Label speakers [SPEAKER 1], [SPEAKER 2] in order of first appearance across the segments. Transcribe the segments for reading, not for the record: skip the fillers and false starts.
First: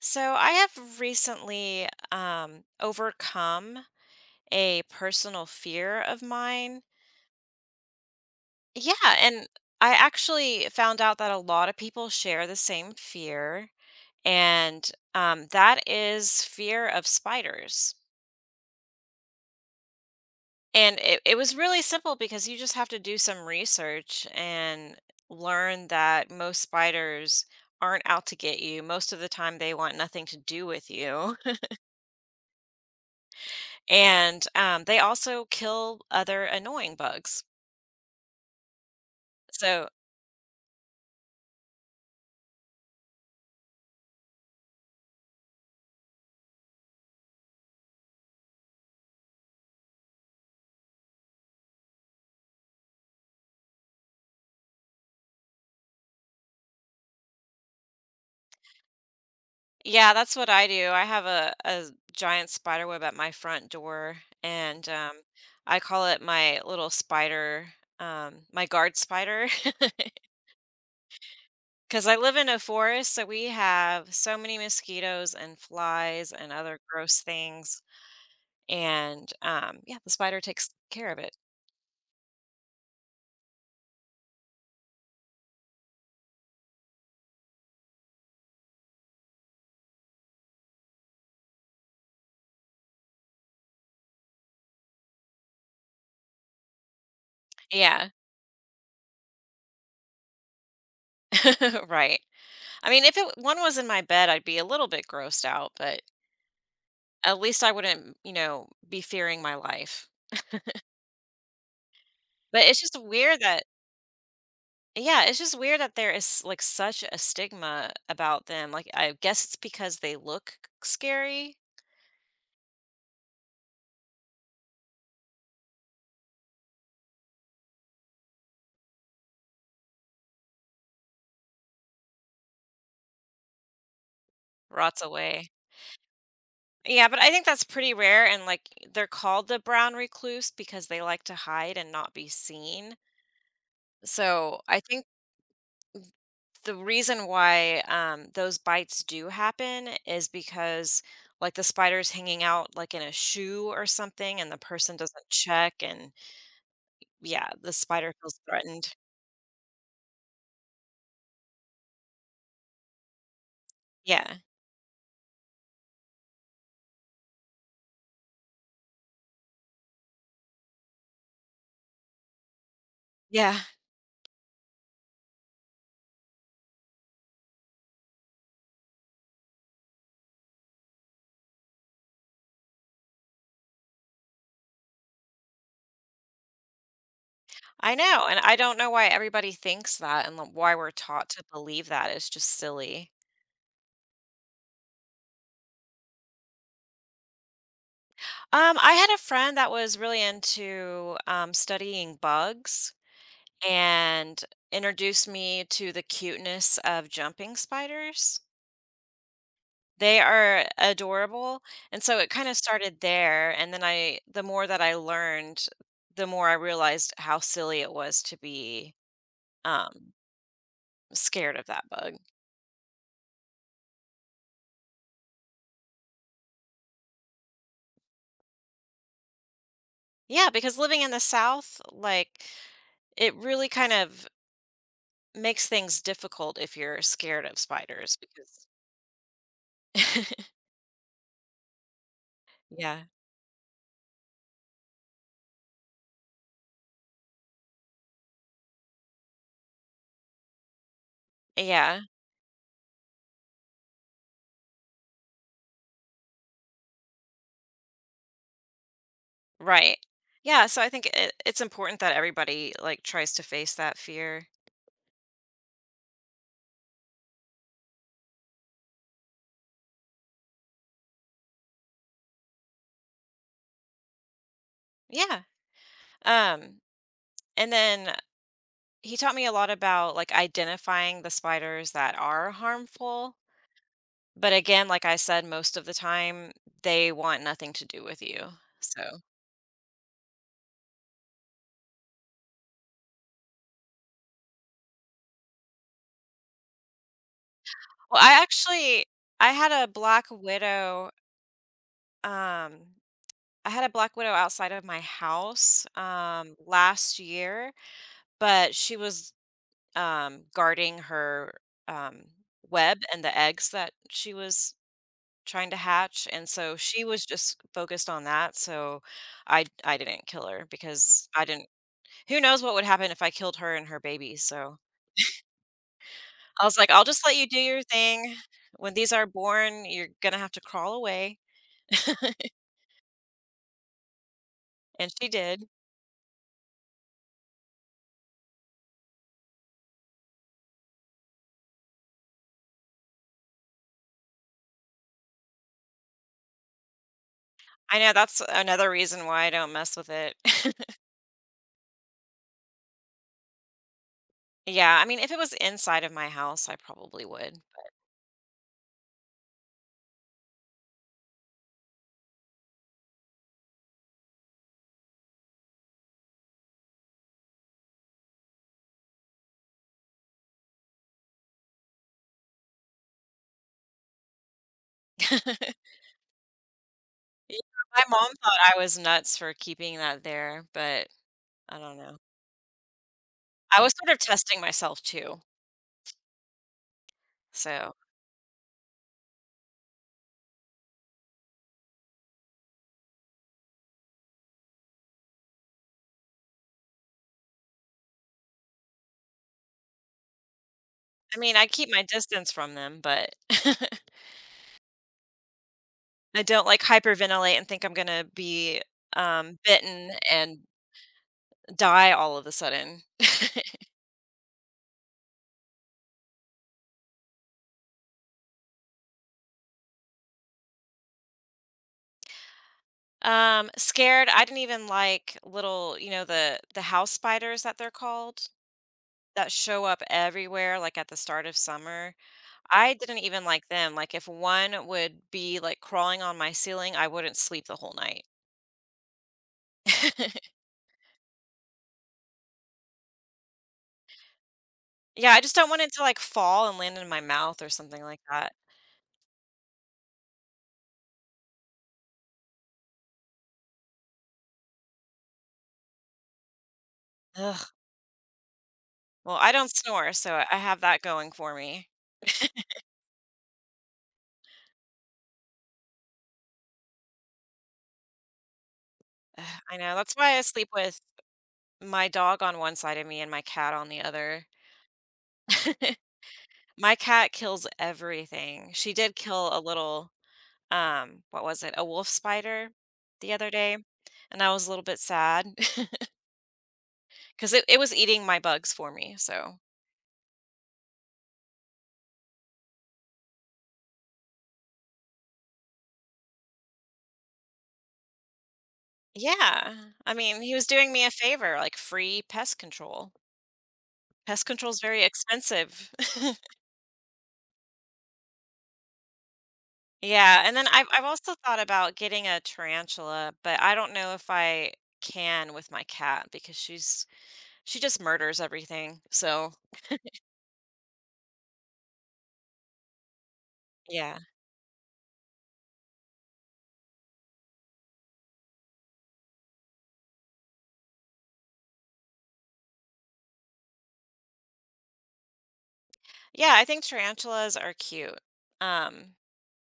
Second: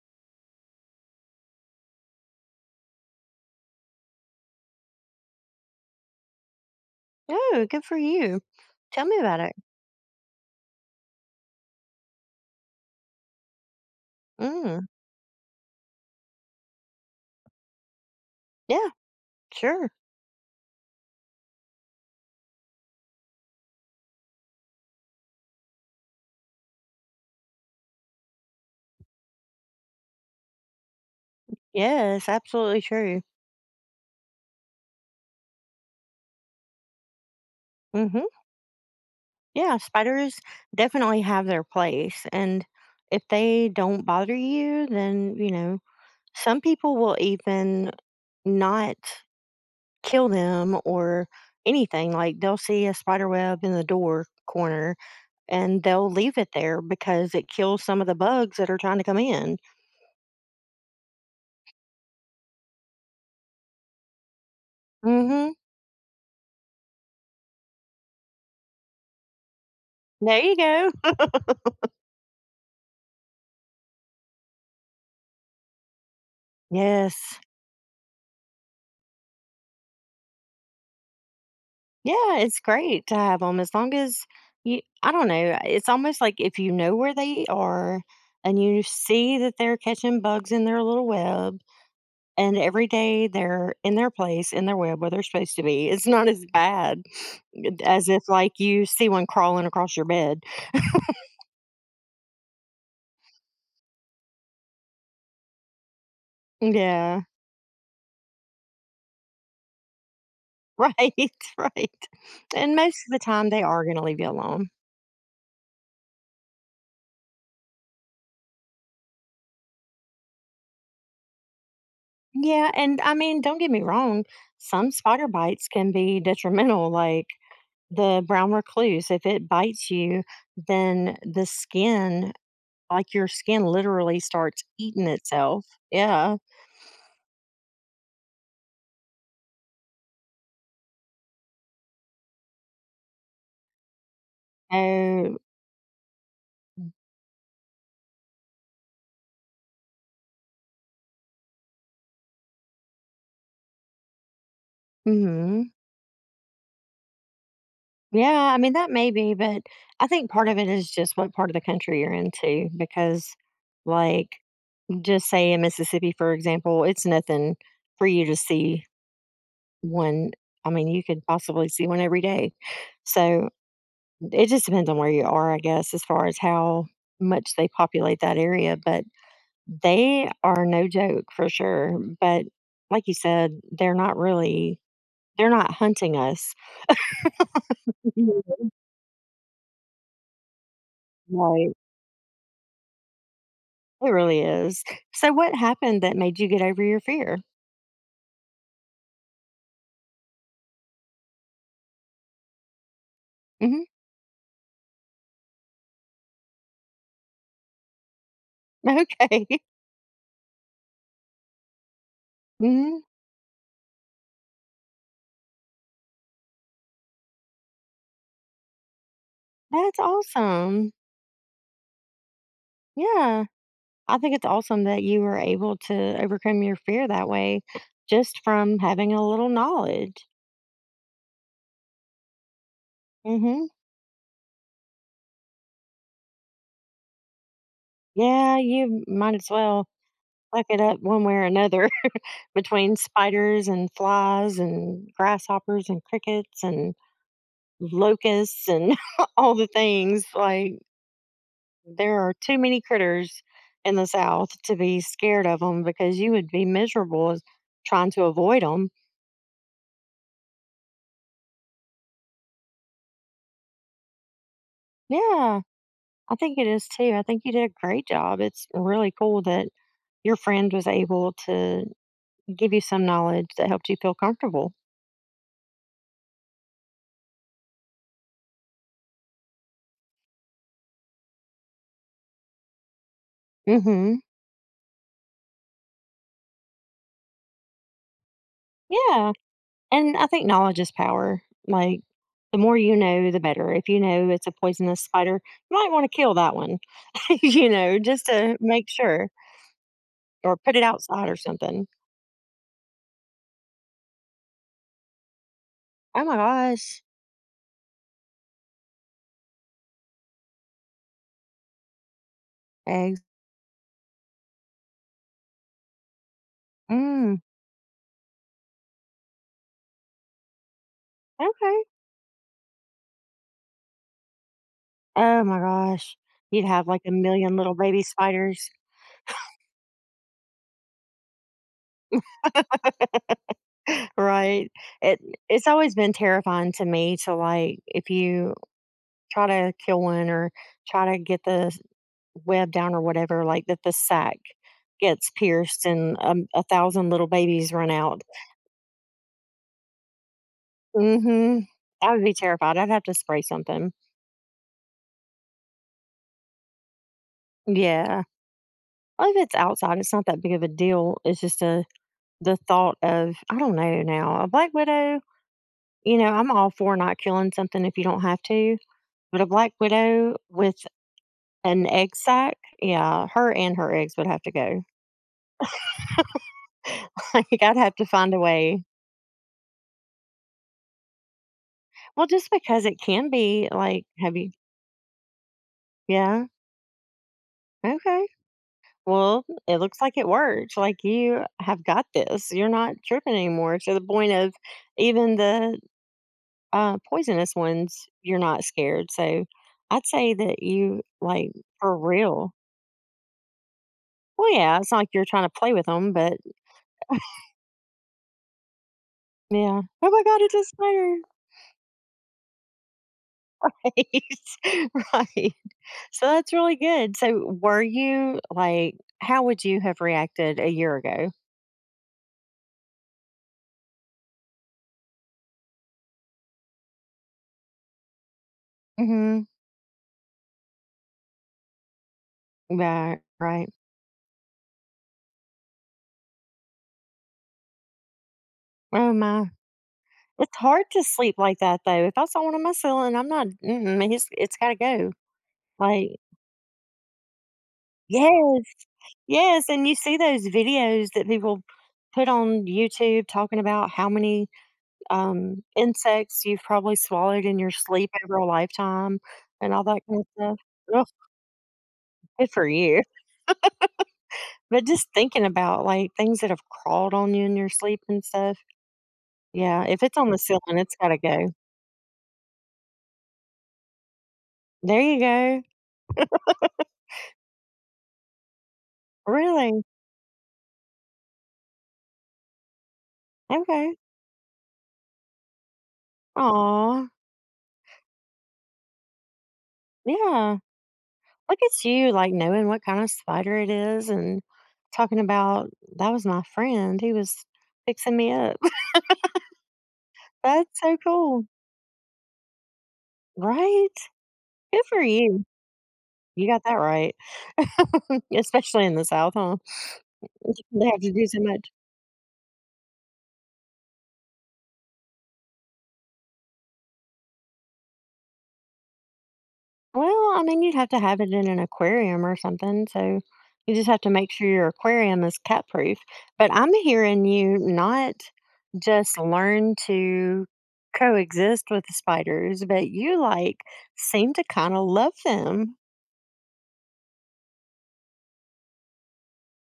[SPEAKER 1] So I have recently overcome a personal fear of mine.
[SPEAKER 2] Oh, good for you. Tell
[SPEAKER 1] Yeah,
[SPEAKER 2] me about
[SPEAKER 1] and
[SPEAKER 2] it.
[SPEAKER 1] I actually found out that a lot of people share the same fear,
[SPEAKER 2] Mm,
[SPEAKER 1] and that is fear of spiders.
[SPEAKER 2] yeah, sure.
[SPEAKER 1] And it was really simple because you just have to do some research and learn that most spiders aren't out to get you. Most of the time, they want nothing to do with you.
[SPEAKER 2] Yeah, it's absolutely true.
[SPEAKER 1] And, they also kill other annoying bugs.
[SPEAKER 2] Hmm. Yeah,
[SPEAKER 1] So
[SPEAKER 2] spiders definitely have their place. And if they don't bother you, then, some people will even not kill them or anything. Like they'll see a spider web in the door corner and they'll leave it there because it kills some of the bugs that are trying to come in.
[SPEAKER 1] yeah, that's what I do. I have a giant spider web at my front door, and,
[SPEAKER 2] Hmm.
[SPEAKER 1] I call it my little spider, my guard spider,
[SPEAKER 2] There you go.
[SPEAKER 1] because I live in a forest, so we have so many mosquitoes and flies and other gross
[SPEAKER 2] Yes.
[SPEAKER 1] things, and, yeah, the spider takes care of it.
[SPEAKER 2] Yeah, it's great to have them as long as you I don't know, it's almost like if you know where they are and you see that they're catching bugs in their little web, and every day they're in their place, in their web where they're supposed to be, it's not as bad
[SPEAKER 1] Yeah,
[SPEAKER 2] as if, like, you see one crawling across your bed.
[SPEAKER 1] right. I mean, if it one was in my bed, I'd be a little bit grossed out, but
[SPEAKER 2] Yeah.
[SPEAKER 1] at least I wouldn't, be fearing my life.
[SPEAKER 2] Right, right.
[SPEAKER 1] But
[SPEAKER 2] And
[SPEAKER 1] it's just
[SPEAKER 2] most of the
[SPEAKER 1] weird
[SPEAKER 2] time, they
[SPEAKER 1] that
[SPEAKER 2] are gonna leave you alone.
[SPEAKER 1] yeah, it's just weird that there is, like, such a stigma about them, like, I guess it's because they look scary.
[SPEAKER 2] Yeah, and, I mean, don't get me wrong, some spider bites can be detrimental, like, the brown recluse, if it bites you, then the skin, like, your skin literally starts
[SPEAKER 1] Rots
[SPEAKER 2] eating
[SPEAKER 1] away.
[SPEAKER 2] itself. Yeah.
[SPEAKER 1] Yeah, but I think that's pretty rare, and, like, they're called the brown recluse because they like to hide and not be seen. So, I think
[SPEAKER 2] Oh,
[SPEAKER 1] the reason why, those bites do happen is because, like, the spider's hanging out, like, in a shoe or something, and the person doesn't
[SPEAKER 2] mhm.
[SPEAKER 1] check and yeah, the spider feels
[SPEAKER 2] Yeah, I mean, that
[SPEAKER 1] threatened.
[SPEAKER 2] may be, but I think part of it is just what part of the country you're into, because, like,
[SPEAKER 1] Yeah.
[SPEAKER 2] just say in Mississippi, for example, it's nothing for you to see one. I mean, you could possibly see one every day. So,
[SPEAKER 1] Yeah.
[SPEAKER 2] it just depends on where you are, I guess, as far as how much they populate that area, but they are no joke for sure, but like you said, they're not really they're not hunting us.
[SPEAKER 1] I know, and
[SPEAKER 2] Mhm.
[SPEAKER 1] I don't know why everybody thinks that and, like, why we're taught to
[SPEAKER 2] Right.
[SPEAKER 1] believe that. It's just silly.
[SPEAKER 2] It really is. So what happened that made you get over your fear?
[SPEAKER 1] I had a friend that was really into, studying bugs
[SPEAKER 2] Mhm.
[SPEAKER 1] and introduced me to the cuteness of jumping spiders.
[SPEAKER 2] Okay.
[SPEAKER 1] They are adorable, and so it kinda started
[SPEAKER 2] Mhm.
[SPEAKER 1] there, and then I the more that I learned, the more I realized how silly it was to be,
[SPEAKER 2] That's
[SPEAKER 1] um,
[SPEAKER 2] awesome.
[SPEAKER 1] scared of that bug.
[SPEAKER 2] Yeah. I think it's awesome that you were able to overcome your fear that way just from having a little knowledge.
[SPEAKER 1] Yeah, because living in the South, like, it
[SPEAKER 2] Mhm.
[SPEAKER 1] really kind of makes things difficult if you're scared of spiders
[SPEAKER 2] Yeah,
[SPEAKER 1] because
[SPEAKER 2] you might as well suck it up one way or another between
[SPEAKER 1] yeah.
[SPEAKER 2] spiders and flies and grasshoppers and crickets and locusts and all the things. Like,
[SPEAKER 1] Yeah,
[SPEAKER 2] there are too many critters in the South to be scared of them because you would be miserable as trying to avoid them.
[SPEAKER 1] right. Yeah, so I think it's important that everybody, like, tries to face that fear.
[SPEAKER 2] Yeah, I think it is too. I think you did a great job. It's really cool that your friend was able to give you some knowledge that helped you feel comfortable.
[SPEAKER 1] Yeah. Um, and then he taught me a lot about, like, identifying the spiders that are harmful,
[SPEAKER 2] Hmm.
[SPEAKER 1] but again, like I said, most of the time, they want nothing to do with you, so
[SPEAKER 2] Yeah. And I think knowledge is power. Like, the more you know, the better. If you know it's a poisonous spider, you might want to kill that one,
[SPEAKER 1] well,
[SPEAKER 2] just
[SPEAKER 1] I
[SPEAKER 2] to make
[SPEAKER 1] actually
[SPEAKER 2] sure
[SPEAKER 1] I had a black
[SPEAKER 2] or put it
[SPEAKER 1] widow
[SPEAKER 2] outside or something.
[SPEAKER 1] Um, I had a black widow outside of my house,
[SPEAKER 2] Oh my gosh.
[SPEAKER 1] last year, but she was, guarding her, um, web
[SPEAKER 2] Eggs.
[SPEAKER 1] and the eggs that she was trying to hatch, and so she was
[SPEAKER 2] Mm,
[SPEAKER 1] just focused on that, so I didn't kill her because I didn't
[SPEAKER 2] okay.
[SPEAKER 1] who knows what would happen if I killed her and her baby, so
[SPEAKER 2] Oh my gosh.
[SPEAKER 1] I
[SPEAKER 2] You'd
[SPEAKER 1] was
[SPEAKER 2] have
[SPEAKER 1] like,
[SPEAKER 2] like
[SPEAKER 1] "I'll
[SPEAKER 2] a
[SPEAKER 1] just let you
[SPEAKER 2] million
[SPEAKER 1] do
[SPEAKER 2] little
[SPEAKER 1] your
[SPEAKER 2] baby
[SPEAKER 1] thing.
[SPEAKER 2] spiders,
[SPEAKER 1] When these are born, you're gonna have to crawl away."
[SPEAKER 2] right?
[SPEAKER 1] And
[SPEAKER 2] It
[SPEAKER 1] she
[SPEAKER 2] it's
[SPEAKER 1] did.
[SPEAKER 2] always been terrifying to me to like if you try to kill one or try to get the web down or whatever, like that the sack gets pierced and a thousand little babies run
[SPEAKER 1] I know
[SPEAKER 2] out.
[SPEAKER 1] that's another reason why I don't mess with it.
[SPEAKER 2] Mhm. I would be terrified. I'd have to spray something.
[SPEAKER 1] Yeah, I mean, if it was inside of my house, I probably would.
[SPEAKER 2] Yeah. Well, if it's outside, it's not that big of a deal. It's just a the thought of I don't know, now a black widow. You know, I'm all for not killing something if you don't have to, but a black widow with an egg sack, yeah, her and her eggs would have to go.
[SPEAKER 1] Yeah,
[SPEAKER 2] Like I'd have
[SPEAKER 1] my
[SPEAKER 2] to
[SPEAKER 1] mom
[SPEAKER 2] find a
[SPEAKER 1] thought I
[SPEAKER 2] way.
[SPEAKER 1] was nuts for keeping that there, but I don't know.
[SPEAKER 2] Well, just because it can be
[SPEAKER 1] I was
[SPEAKER 2] like,
[SPEAKER 1] sort of
[SPEAKER 2] have you?
[SPEAKER 1] testing myself too.
[SPEAKER 2] Yeah.
[SPEAKER 1] So,
[SPEAKER 2] Okay. Well, it looks like it worked. Like you have got this. You're not tripping anymore to the point of even the poisonous ones, you're not scared. So I'd say that you,
[SPEAKER 1] I
[SPEAKER 2] like,
[SPEAKER 1] mean, I keep
[SPEAKER 2] for
[SPEAKER 1] my distance
[SPEAKER 2] real.
[SPEAKER 1] from them, but
[SPEAKER 2] Well, yeah, it's not like you're trying to play with them, but
[SPEAKER 1] I don't like hyperventilate and think I'm gonna be,
[SPEAKER 2] yeah.
[SPEAKER 1] bitten
[SPEAKER 2] Oh my God, it's
[SPEAKER 1] and
[SPEAKER 2] a spider.
[SPEAKER 1] die all of a sudden.
[SPEAKER 2] Right. So that's really good. So were you like, how would you have reacted a year ago?
[SPEAKER 1] Scared, I didn't even like little, the house spiders that they're called,
[SPEAKER 2] Mm-hmm.
[SPEAKER 1] that show up everywhere, like, at the start of summer. I didn't
[SPEAKER 2] Right.
[SPEAKER 1] even like
[SPEAKER 2] Right.
[SPEAKER 1] them, like, if one would be, like, crawling on my ceiling, I wouldn't sleep the whole night.
[SPEAKER 2] Oh my. It's hard to sleep like that, though. If I saw one on my ceiling, I'm not mm-mm, he's it's gotta go.
[SPEAKER 1] Yeah, I just don't want it to, like,
[SPEAKER 2] Like,
[SPEAKER 1] fall and land in my mouth or something like that.
[SPEAKER 2] yes, yes, and you see those videos that people put on YouTube talking about how many, insects you've probably swallowed in
[SPEAKER 1] Ugh.
[SPEAKER 2] your sleep over a lifetime
[SPEAKER 1] Well, I don't
[SPEAKER 2] and all that
[SPEAKER 1] snore,
[SPEAKER 2] kind
[SPEAKER 1] so
[SPEAKER 2] of
[SPEAKER 1] I
[SPEAKER 2] stuff.
[SPEAKER 1] have that
[SPEAKER 2] Ugh,
[SPEAKER 1] going for me.
[SPEAKER 2] good for you. But just thinking about, like, things that have crawled on you in your sleep and stuff,
[SPEAKER 1] Ugh, I
[SPEAKER 2] yeah,
[SPEAKER 1] know,
[SPEAKER 2] if
[SPEAKER 1] that's
[SPEAKER 2] it's on
[SPEAKER 1] why
[SPEAKER 2] the
[SPEAKER 1] I sleep
[SPEAKER 2] ceiling, it's
[SPEAKER 1] with
[SPEAKER 2] gotta go.
[SPEAKER 1] my dog on one side of me and my cat on the other.
[SPEAKER 2] There you go.
[SPEAKER 1] My cat kills everything. She did kill a
[SPEAKER 2] Really?
[SPEAKER 1] little what was it? A wolf spider the other day,
[SPEAKER 2] Okay.
[SPEAKER 1] and I was a little bit sad because
[SPEAKER 2] Aw,
[SPEAKER 1] it was eating my bugs for me, so
[SPEAKER 2] yeah. Look at you, like, knowing what kind of spider it is and talking about, "That was my friend, he was fixing me up."
[SPEAKER 1] yeah. I mean, he was
[SPEAKER 2] That's
[SPEAKER 1] doing
[SPEAKER 2] so
[SPEAKER 1] me a
[SPEAKER 2] cool,
[SPEAKER 1] favor, like free pest control.
[SPEAKER 2] right?
[SPEAKER 1] Pest control is
[SPEAKER 2] Good for
[SPEAKER 1] very
[SPEAKER 2] you.
[SPEAKER 1] expensive.
[SPEAKER 2] You got that right, especially in the South, huh?
[SPEAKER 1] Yeah, and then I've
[SPEAKER 2] They have
[SPEAKER 1] I've
[SPEAKER 2] to do
[SPEAKER 1] also
[SPEAKER 2] so
[SPEAKER 1] thought
[SPEAKER 2] much.
[SPEAKER 1] about getting a tarantula, but I don't know if I can with my cat because she just murders everything, so,
[SPEAKER 2] Well, I mean, you'd have to have it in an aquarium or something, so you just have to
[SPEAKER 1] yeah.
[SPEAKER 2] make sure your aquarium is cat proof. But I'm hearing you not just learn to coexist with the spiders, but you like seem to kind of love them.
[SPEAKER 1] Yeah, I think tarantulas are cute. Um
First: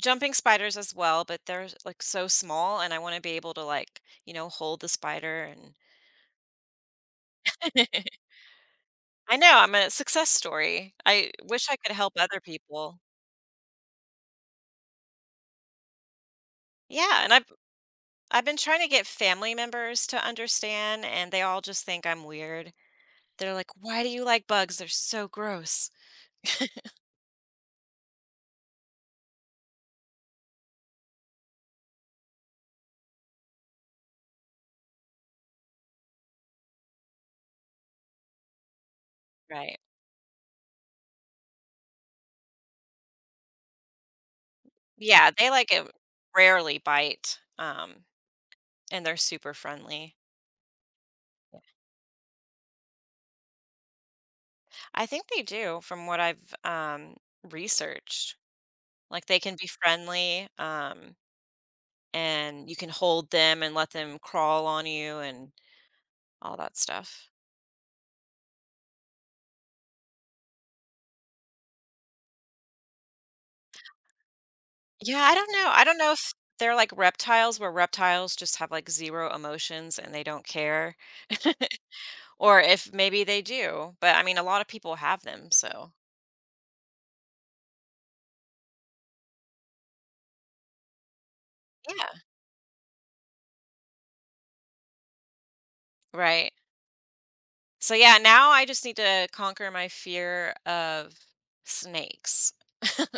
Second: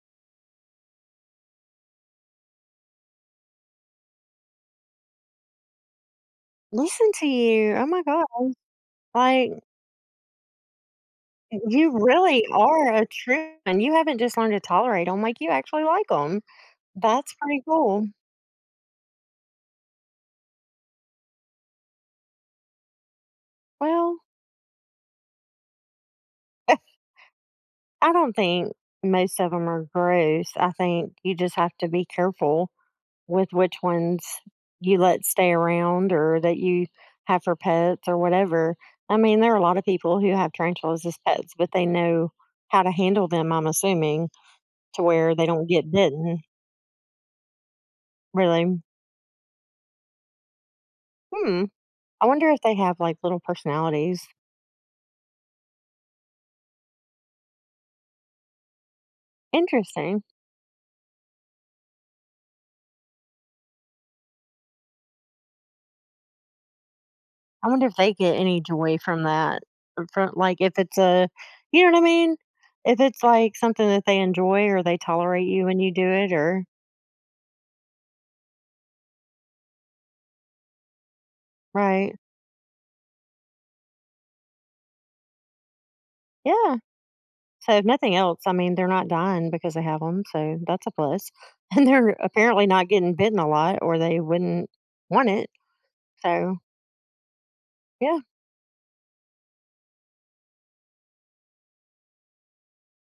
[SPEAKER 1] Jumping spiders as well, but they're like so small and I want to be able to like, hold the spider and
[SPEAKER 2] Listen to you. Oh my God.
[SPEAKER 1] I
[SPEAKER 2] Like,
[SPEAKER 1] know I'm a success story. I wish I
[SPEAKER 2] you
[SPEAKER 1] could help other
[SPEAKER 2] really are
[SPEAKER 1] people.
[SPEAKER 2] a true and you haven't just learned to tolerate them, like, you actually like them.
[SPEAKER 1] Yeah, and
[SPEAKER 2] That's
[SPEAKER 1] I've
[SPEAKER 2] pretty cool.
[SPEAKER 1] I've been trying to get family members to understand and they all just think I'm weird. They're like, "Why do
[SPEAKER 2] Well,
[SPEAKER 1] you like bugs? They're so gross."
[SPEAKER 2] I don't think most of them are gross. I think you just have to be careful with which ones you let stay around or that you have for pets or whatever. I mean, there are a lot
[SPEAKER 1] Right.
[SPEAKER 2] of people who have tarantulas as pets, but they know how to handle them, I'm assuming, to
[SPEAKER 1] Yeah,
[SPEAKER 2] where they
[SPEAKER 1] they
[SPEAKER 2] don't
[SPEAKER 1] like it
[SPEAKER 2] get bitten,
[SPEAKER 1] rarely bite.
[SPEAKER 2] really.
[SPEAKER 1] And they're super friendly.
[SPEAKER 2] Hmm, I wonder if they have, like, little personalities.
[SPEAKER 1] I think they do from what I've researched. Like, they can be
[SPEAKER 2] Interesting.
[SPEAKER 1] friendly, and you can hold them and let them crawl on you and all that stuff.
[SPEAKER 2] I wonder if they get any joy from that, or from like, if it's a you know what I mean? If it's, like, something that they enjoy or they
[SPEAKER 1] Yeah, I
[SPEAKER 2] tolerate
[SPEAKER 1] don't
[SPEAKER 2] you
[SPEAKER 1] know.
[SPEAKER 2] when
[SPEAKER 1] I
[SPEAKER 2] you
[SPEAKER 1] don't
[SPEAKER 2] do
[SPEAKER 1] know if
[SPEAKER 2] it or
[SPEAKER 1] they're like reptiles, where reptiles just have, like, 0 emotions and they don't care,
[SPEAKER 2] right.
[SPEAKER 1] or if maybe they do, but, I mean, a lot of people have them, so
[SPEAKER 2] Yeah. So, if nothing else, I mean, they're not dying because they have them, so that's a plus, plus. And they're
[SPEAKER 1] yeah,
[SPEAKER 2] apparently not getting bitten a lot or they wouldn't want it,
[SPEAKER 1] right.
[SPEAKER 2] so,
[SPEAKER 1] So, yeah,
[SPEAKER 2] yeah.
[SPEAKER 1] now I just need to conquer my fear of snakes.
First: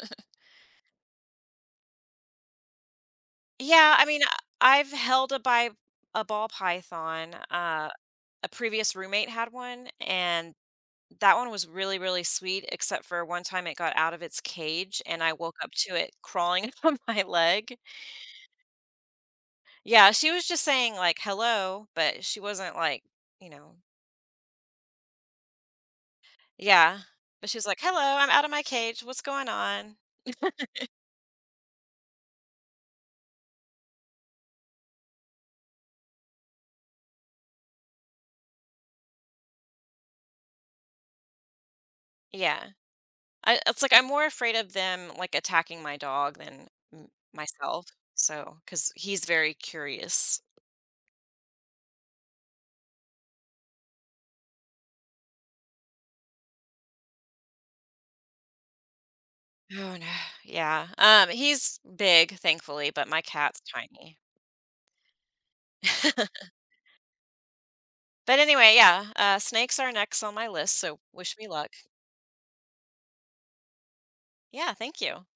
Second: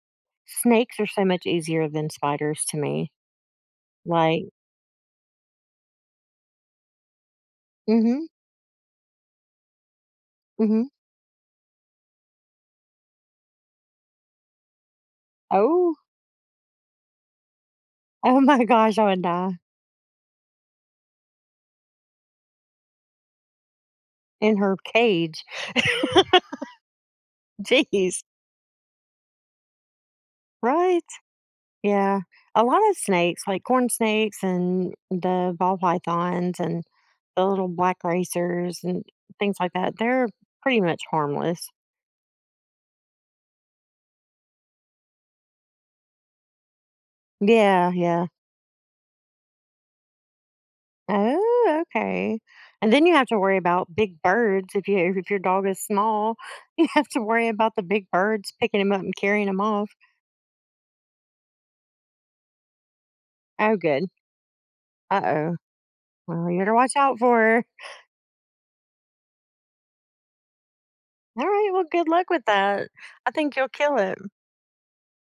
[SPEAKER 2] Snakes are so much easier than spiders to me,
[SPEAKER 1] Yeah, I mean,
[SPEAKER 2] like,
[SPEAKER 1] I- I've held a bi a ball python,
[SPEAKER 2] mhm,
[SPEAKER 1] a previous roommate had one and
[SPEAKER 2] mhm.
[SPEAKER 1] that one was really, really sweet, except for one time it got out of its cage and I woke up
[SPEAKER 2] Oh,
[SPEAKER 1] to it crawling on my leg.
[SPEAKER 2] oh my gosh, I would die
[SPEAKER 1] Yeah, she was just saying like hello, but she wasn't like, you know,
[SPEAKER 2] in her cage.
[SPEAKER 1] yeah. But she was like, hello,
[SPEAKER 2] Jeez,
[SPEAKER 1] I'm out of my cage. What's going on?
[SPEAKER 2] right? Yeah. A lot of snakes, like corn snakes and the ball pythons and the little black racers and things like that, they're pretty much harmless.
[SPEAKER 1] Yeah. It's like I'm more afraid of them like attacking my dog than m- myself.
[SPEAKER 2] Yeah, yeah.
[SPEAKER 1] So, because he's very curious.
[SPEAKER 2] Oh, okay. And then you have to worry about big birds if you if your dog is small, you have to worry about the big birds picking him up and carrying him off.
[SPEAKER 1] Oh no. Yeah. He's big, thankfully, but my cat's
[SPEAKER 2] Oh, good.
[SPEAKER 1] tiny.
[SPEAKER 2] Uh-oh. Well, you better watch out for her.
[SPEAKER 1] But anyway, yeah, snakes are next on my list, so wish
[SPEAKER 2] All
[SPEAKER 1] me
[SPEAKER 2] right,
[SPEAKER 1] luck.
[SPEAKER 2] well, good luck with that. I think you'll kill it.
[SPEAKER 1] Yeah, thank you.